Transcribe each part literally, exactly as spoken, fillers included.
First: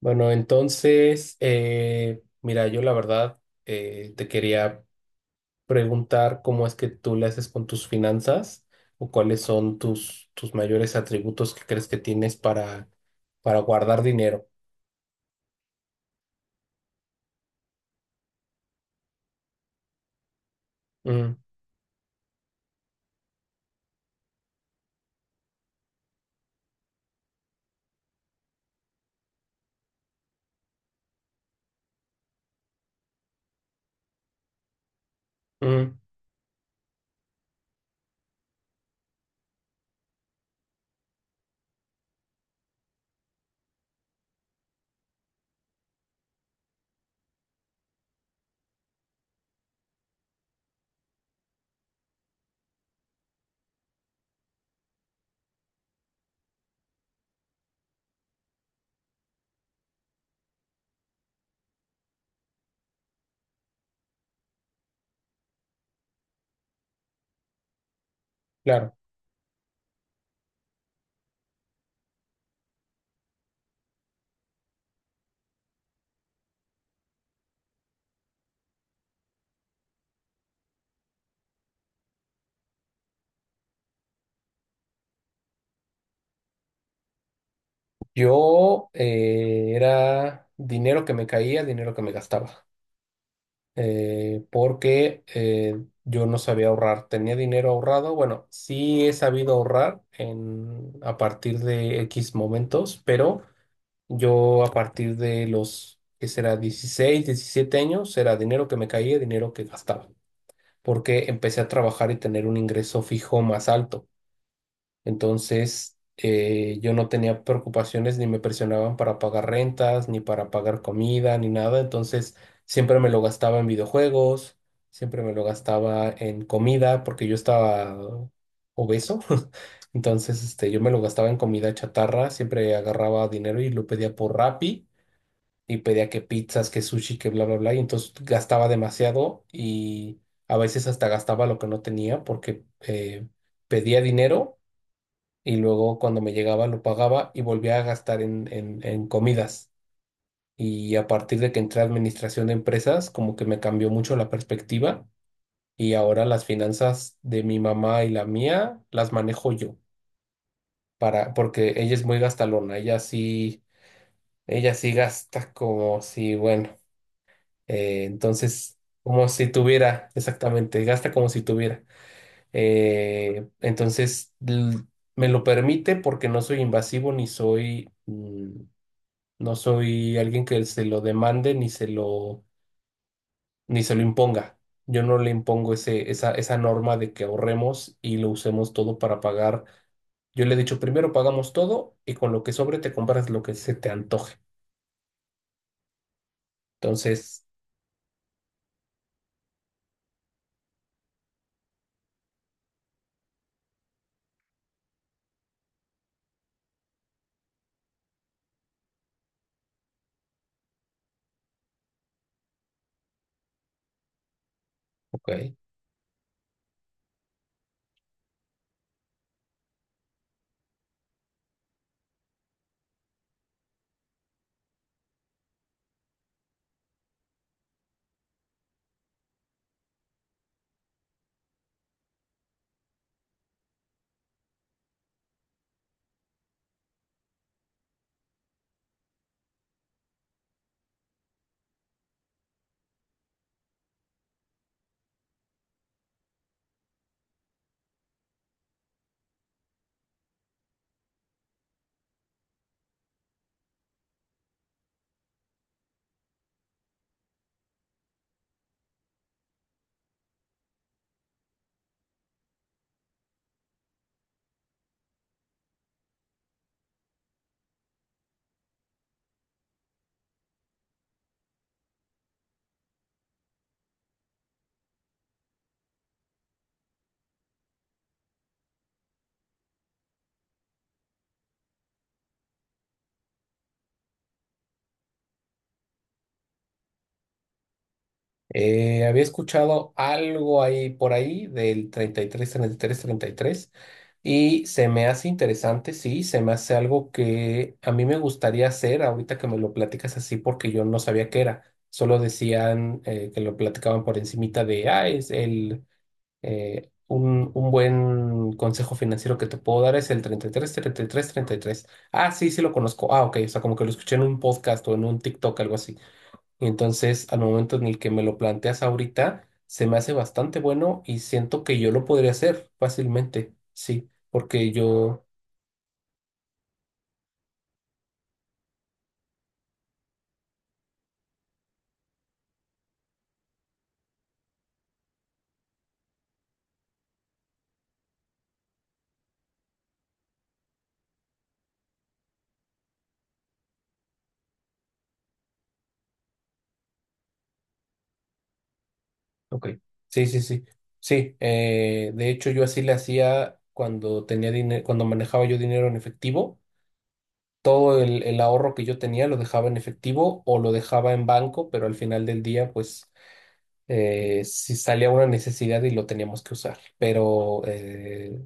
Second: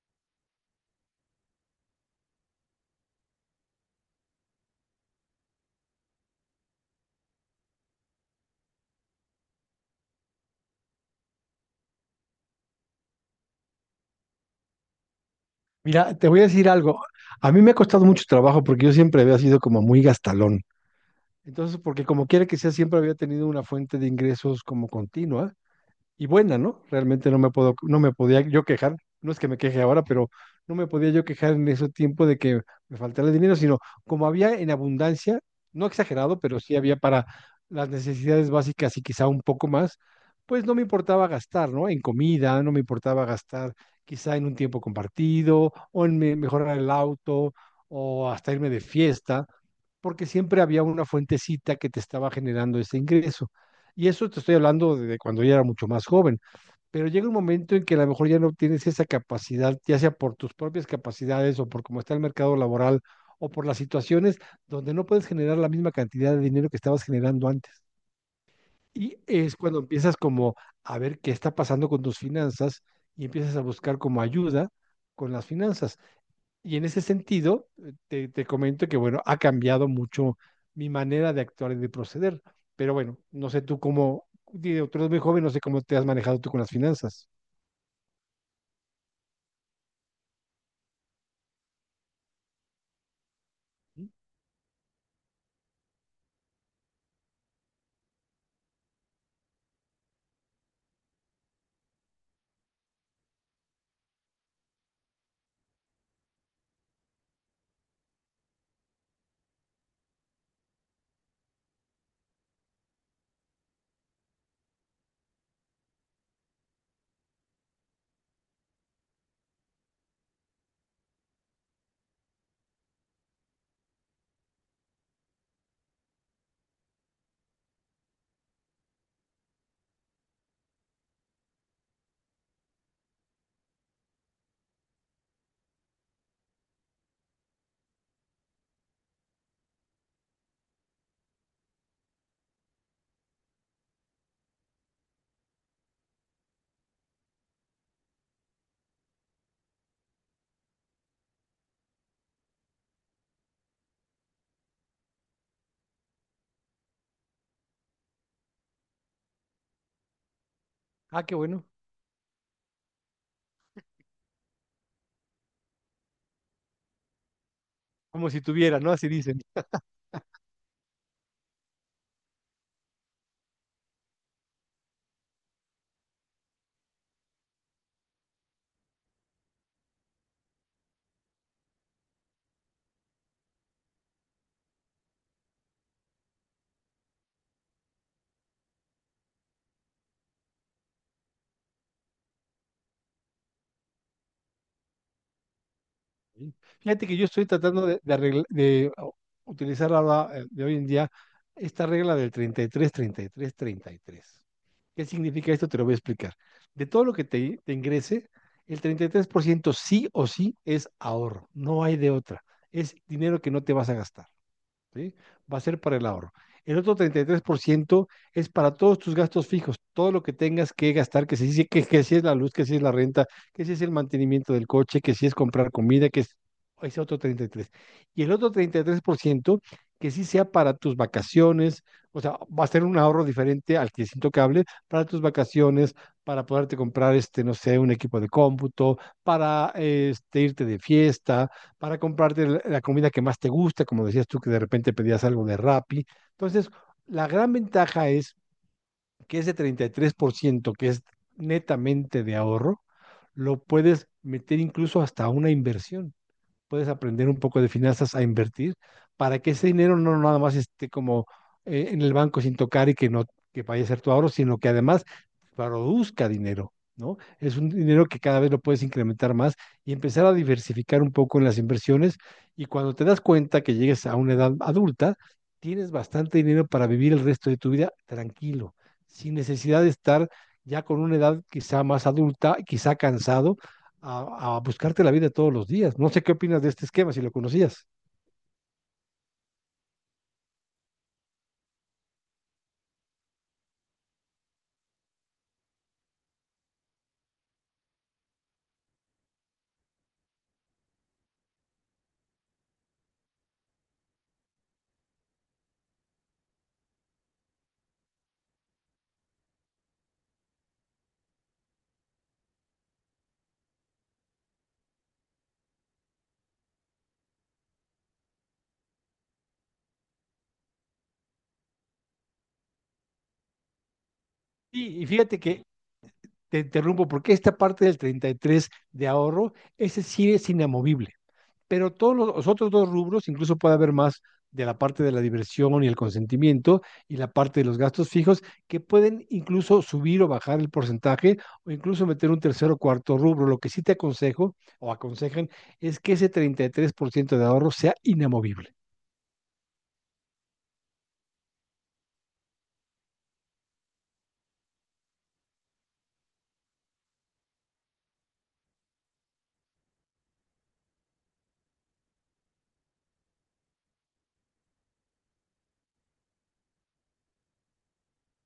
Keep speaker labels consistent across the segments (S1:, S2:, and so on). S1: Bueno, entonces, eh, Mira, yo la verdad eh, te quería preguntar cómo es que tú le haces con tus finanzas o cuáles son tus, tus mayores atributos que crees que tienes para, para guardar dinero.
S2: Mira, te voy a decir algo. A mí me ha costado mucho trabajo porque yo siempre había sido como muy gastalón.
S1: Mm,
S2: Entonces, porque como quiera que sea, siempre había tenido una fuente de ingresos como continua y buena, ¿no? Realmente no me puedo, no me podía yo quejar, no es que me queje ahora, pero no me podía yo quejar en ese tiempo de que me faltara dinero, sino como había en abundancia, no
S1: mm,
S2: exagerado, pero sí había para las necesidades básicas y quizá un poco más, pues no me importaba gastar, ¿no? En comida, no me importaba gastar quizá en un tiempo compartido o en me- mejorar el auto o hasta irme de fiesta, porque siempre había una fuentecita que te estaba generando ese ingreso. Y eso te estoy hablando de cuando ya era mucho más joven, pero llega un momento en que a lo mejor ya no tienes esa capacidad, ya sea por tus propias capacidades o por cómo está el mercado laboral o por las situaciones donde no puedes generar la misma cantidad de dinero que estabas generando antes.
S1: claro,
S2: Y es cuando empiezas como a ver qué está pasando con tus finanzas y empiezas a buscar como ayuda con las finanzas. Y en ese sentido, eh, te, te comento que, bueno, ha cambiado mucho mi manera de actuar y de proceder. Pero bueno, no sé tú cómo, digo, tú eres muy joven, no sé cómo te has manejado tú con las finanzas.
S1: yo eh, era dinero que me caía, dinero que me gastaba. Eh, porque eh, yo no sabía ahorrar. Tenía dinero ahorrado. Bueno, sí he sabido ahorrar en, a partir de X momentos, pero yo a partir de los, que será dieciséis, diecisiete años, era dinero que me caía, dinero que gastaba, porque empecé a trabajar y tener un ingreso fijo más alto. Entonces, eh, yo no tenía preocupaciones ni me presionaban para pagar rentas, ni para pagar comida, ni nada. Entonces, siempre me lo gastaba en videojuegos, siempre me lo gastaba en comida, porque yo estaba obeso. Entonces, este, yo me lo gastaba en comida chatarra, siempre agarraba dinero y lo pedía por Rappi y pedía que pizzas, que sushi, que bla, bla, bla. Y entonces gastaba demasiado y a veces hasta gastaba lo que no tenía porque eh, pedía dinero y luego cuando me llegaba lo pagaba y volvía a gastar en, en, en comidas. Y a partir de que entré a administración de empresas, como que me cambió mucho la perspectiva y ahora las finanzas de mi mamá y la mía las manejo yo
S2: Ah,
S1: para,
S2: qué bueno,
S1: porque ella es muy gastalona, ella sí, ella sí gasta como si, bueno, eh,
S2: como si
S1: entonces,
S2: tuviera, ¿no? Así
S1: como
S2: dicen.
S1: si tuviera, exactamente, gasta como si tuviera. Eh, entonces, l- me lo permite porque no soy invasivo ni soy... mm, No soy alguien que se lo demande ni se lo, ni se lo imponga. Yo no le impongo ese, esa, esa norma de que ahorremos y lo usemos todo para pagar. Yo le he dicho, primero pagamos todo y con lo que sobre te compras lo que se te antoje.
S2: Sí. Fíjate que yo
S1: Entonces,
S2: estoy tratando de, de, arregla- de, o, utilizar ahora, eh, de hoy en día esta regla del treinta treinta y y tres treinta y tres treinta y tres. ¿Qué significa esto? Te lo voy a explicar. De todo lo que te, te ingrese, el treinta y tres por ciento sí o sí es ahorro, no hay de otra. Es dinero que no te vas a gastar. ¿Sí?
S1: ok.
S2: Va a ser para el ahorro. El otro treinta y tres por ciento es para todos tus gastos fijos, todo lo que tengas que gastar, que, se que, que si es la luz, que si es la renta, que si es el mantenimiento del coche, que si es comprar comida, que es ese otro treinta y tres. Y el otro treinta y tres por ciento que sí sea para tus vacaciones, o sea, va a ser un ahorro diferente al que es intocable, para tus vacaciones, para poderte comprar, este, no sé, un equipo de cómputo, para este, irte de fiesta, para comprarte la la comida que más te gusta, como decías tú que de repente pedías algo de Rappi. Entonces, la gran ventaja es que ese treinta y tres por ciento, que es netamente de ahorro, lo puedes meter incluso hasta una inversión puedes aprender un poco de finanzas a invertir para que ese dinero no nada más esté como eh, en el banco sin tocar y que no que vaya a ser tu ahorro, sino que además produzca dinero, ¿no? Es un dinero que cada vez lo puedes incrementar más y empezar a diversificar un poco en las inversiones y cuando te das cuenta que llegues a una edad adulta, tienes bastante dinero para vivir el resto de tu vida tranquilo, sin necesidad de estar ya con una edad quizá más adulta, quizá cansado a, a buscarte la vida todos los días. No sé qué opinas de este esquema, si lo conocías.
S1: Eh, había escuchado algo ahí por ahí del treinta y tres, tres treinta y tres treinta y tres, y se me hace interesante, sí, se me hace algo que a mí me gustaría hacer ahorita que me lo platicas así, porque yo no sabía qué era. Solo decían, eh, que lo platicaban por encimita de, ah, es el, eh, un, un buen consejo financiero que te puedo dar es el treinta treinta y y tres treinta y tres treinta y tres. Ah, sí, sí lo conozco. Ah, ok, o sea, como que lo escuché en un podcast o en un TikTok, algo así. Entonces, al momento en el que me lo planteas ahorita, se me hace bastante bueno y siento que yo lo podría hacer fácilmente, sí, porque
S2: Sí, y
S1: yo,
S2: fíjate que te interrumpo, porque esta parte del treinta y tres de ahorro, ese sí es inamovible, pero todos los, los otros dos rubros, incluso puede haber más de la parte de la diversión y el consentimiento y la parte de los gastos fijos, que pueden incluso subir o bajar el porcentaje o incluso meter un tercer o cuarto rubro. Lo que sí te aconsejo o aconsejan es que ese treinta y tres por ciento de ahorro sea inamovible.
S1: ok, sí, sí, sí, sí, eh, de hecho yo así le hacía cuando tenía dinero, cuando manejaba yo dinero en efectivo, todo el, el ahorro que yo tenía lo dejaba en efectivo o lo dejaba en banco, pero al final del día, pues, eh, si salía una necesidad y lo teníamos que usar. Pero eh,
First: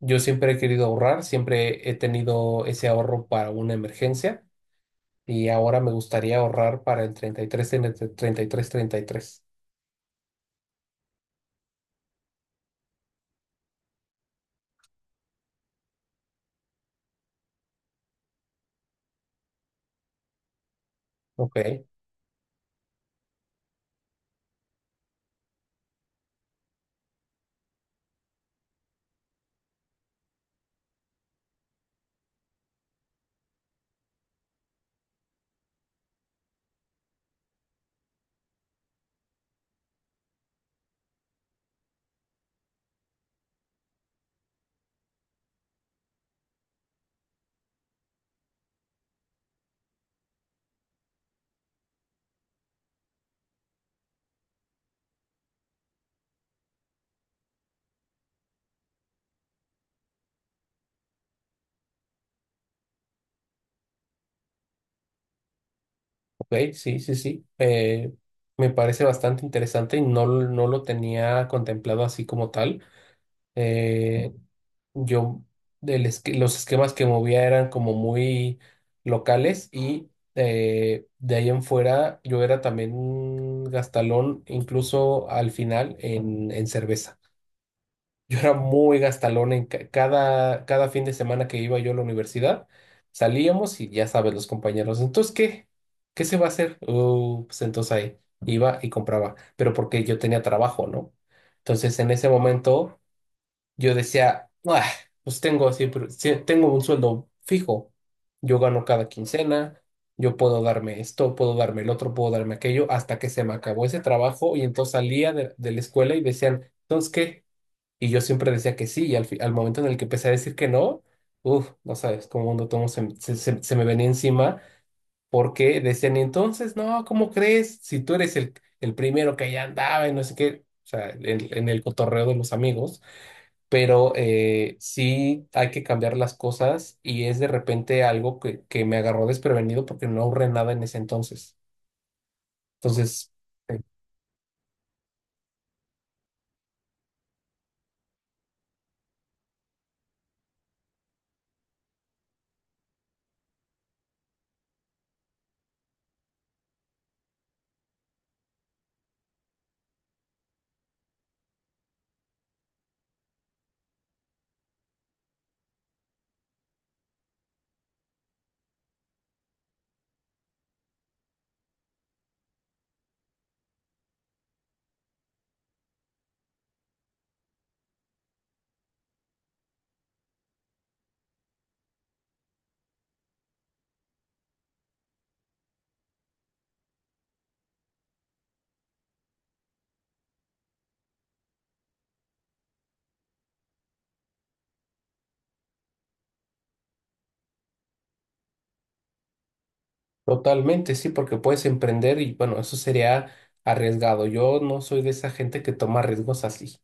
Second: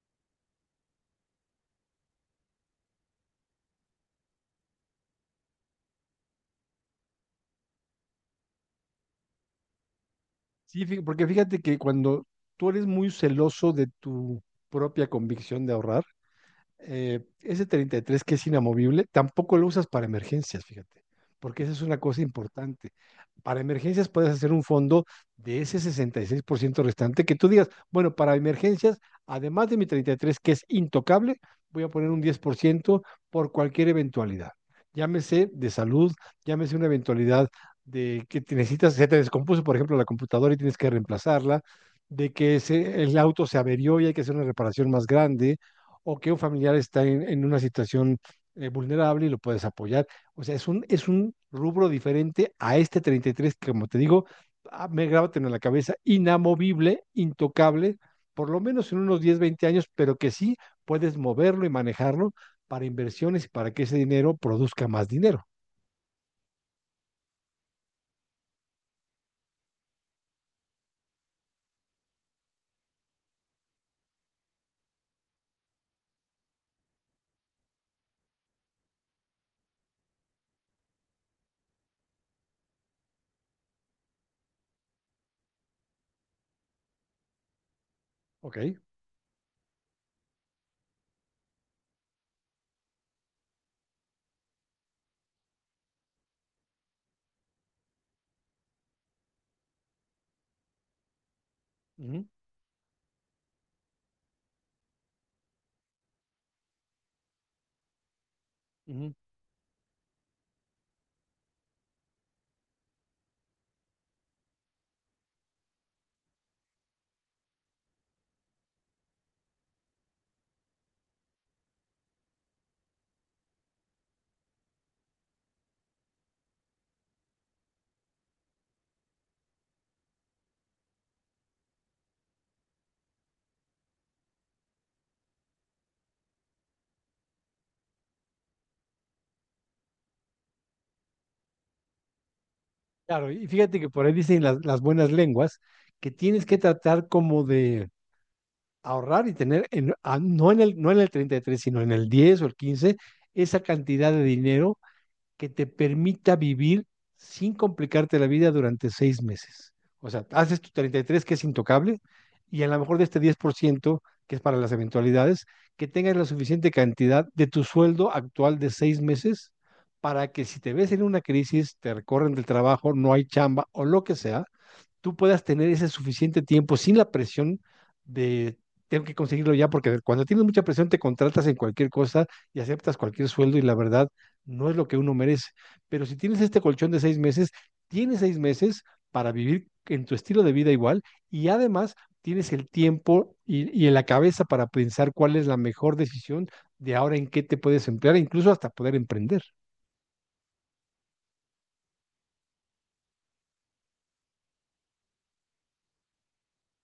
S1: yo siempre he querido ahorrar, siempre he tenido ese ahorro para una emergencia y ahora me gustaría ahorrar para el treinta y tres treinta y tres, treinta y tres.
S2: Sí, fí- porque fíjate que cuando tú eres muy celoso de tu propia convicción de ahorrar, eh, ese treinta y tres que es inamovible, tampoco lo usas para emergencias, fíjate,
S1: Ok,
S2: porque esa es una cosa importante. Para emergencias puedes hacer un fondo de ese sesenta y seis por ciento restante que tú digas, bueno, para emergencias, además de mi treinta y tres que es intocable, voy a poner un diez por ciento por cualquier eventualidad. Llámese de salud, llámese una eventualidad de que te necesitas, se te descompuso, por ejemplo, la computadora y tienes que reemplazarla, de que se- el auto se averió y hay que hacer una reparación más grande, o que un familiar está en, en una situación eh, vulnerable y lo puedes apoyar. O sea, es un, es un rubro diferente a este treinta y tres que, como te digo, ah, me grábatelo en la cabeza, inamovible, intocable, por lo menos en unos diez veinte años, pero que sí puedes moverlo y manejarlo para inversiones y para que ese dinero produzca más dinero.
S1: ok, sí, sí, sí. Eh, me parece bastante interesante y no, l- no lo tenía contemplado así como tal. Eh, yo, del esque- los esquemas que movía eran como muy locales, y eh, de ahí en fuera yo era también un gastalón, incluso al final en en cerveza. Yo era
S2: ¿Ok?
S1: muy gastalón en ca- cada, cada fin de semana que iba yo a la universidad. Salíamos y ya sabes, los compañeros, entonces, ¿qué? ¿Qué se va a hacer? "Oh, pues entonces ahí iba y compraba", pero porque yo tenía trabajo, ¿no? Entonces, en
S2: Ujú,
S1: ese momento, yo decía, "Ah, pues tengo siempre, sí, tengo un sueldo fijo, yo gano cada
S2: ujú.
S1: quincena, yo puedo darme esto, puedo darme el otro, puedo darme aquello", hasta que se me acabó ese trabajo y entonces salía de, de la escuela y decían, entonces, ¿qué? Y yo siempre decía que sí, y al, fi- al momento en el que empecé a decir que no, uff, no sabes cómo un tomo se, se, se- se me venía encima, porque decían, "Y entonces, no, ¿cómo crees? Si tú eres el, el primero que allá andaba", y no sé qué, o sea, en, en el cotorreo de los amigos. Pero eh, sí hay que cambiar las cosas, y es de repente algo que, que, me agarró desprevenido porque no ahorré nada en ese entonces. Entonces.
S2: Claro, y fíjate que por ahí dicen las, las buenas lenguas que tienes que tratar como de ahorrar y tener, en- a- no, en el, no en el treinta y tres, sino en el diez o el quince, esa cantidad de dinero que te permita vivir sin complicarte la vida durante seis meses. O sea, haces tu treinta y tres que es intocable y a lo mejor de este diez por ciento que es para las eventualidades, que tengas la suficiente cantidad de tu sueldo actual de seis meses para que si te ves en una crisis, te recorren del trabajo, no hay chamba o lo que sea, tú puedas tener ese suficiente tiempo sin la presión de tengo que conseguirlo ya, porque cuando tienes mucha presión te contratas en cualquier cosa y aceptas cualquier sueldo y la verdad no es lo que uno merece. Pero si tienes este colchón de seis meses, tienes seis meses para vivir en tu estilo de vida igual y además tienes el tiempo y, y en la cabeza para pensar cuál es la mejor decisión de ahora en qué te puedes emplear, incluso hasta poder emprender.
S1: Totalmente, sí, porque puedes emprender y bueno, eso sería arriesgado. Yo no soy de esa gente que toma riesgos así.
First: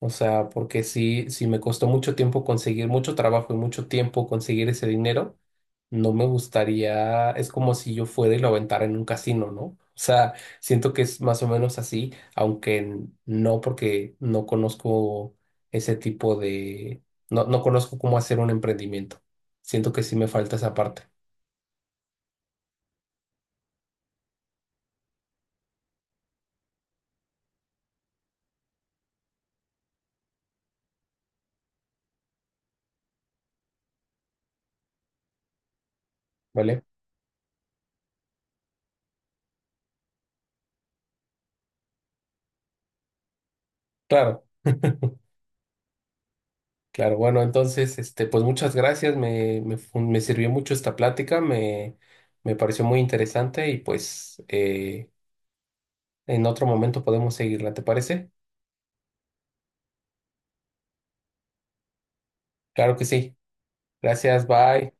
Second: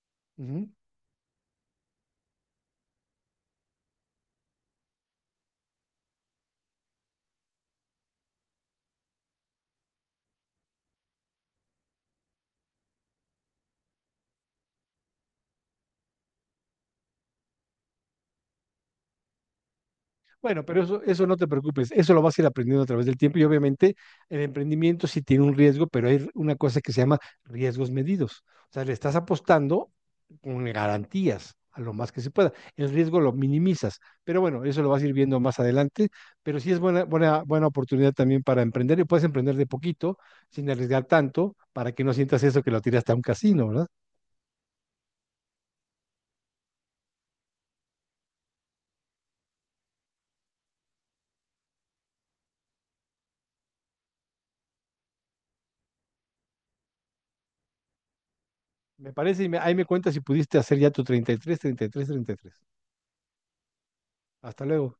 S1: O
S2: Uh
S1: sea,
S2: -huh.
S1: porque sí, sí me costó mucho tiempo conseguir mucho trabajo y mucho tiempo conseguir ese dinero, no me gustaría, es como si yo fuera y lo aventara en un casino, ¿no? O sea, siento que es más o menos así, aunque n- no, porque no conozco ese tipo de, no, no conozco cómo hacer un emprendimiento. Siento que sí me falta
S2: Bueno,
S1: esa
S2: pero eso,
S1: parte,
S2: eso no te preocupes, eso lo vas a ir aprendiendo a través del tiempo y obviamente el emprendimiento sí tiene un riesgo, pero hay una cosa que se llama riesgos medidos. O sea, le estás apostando con garantías a lo más que se pueda. El riesgo lo minimizas, pero bueno, eso lo vas a ir viendo más adelante, pero sí es
S1: ¿vale?
S2: buena, buena, buena oportunidad también para emprender y puedes emprender de poquito, sin arriesgar tanto, para que no sientas eso que lo tiraste a un casino, ¿verdad?
S1: Claro. Claro, bueno, entonces, este, pues muchas gracias, me, me, fu- me sirvió mucho esta plática, me, me pareció muy interesante, y pues eh, en otro momento podemos seguirla, ¿te parece?
S2: Me parece y me, ahí me cuentas si pudiste hacer ya tu treinta y tres, treinta y tres, treinta y tres.
S1: Claro que sí. Gracias,
S2: Hasta
S1: bye.
S2: luego.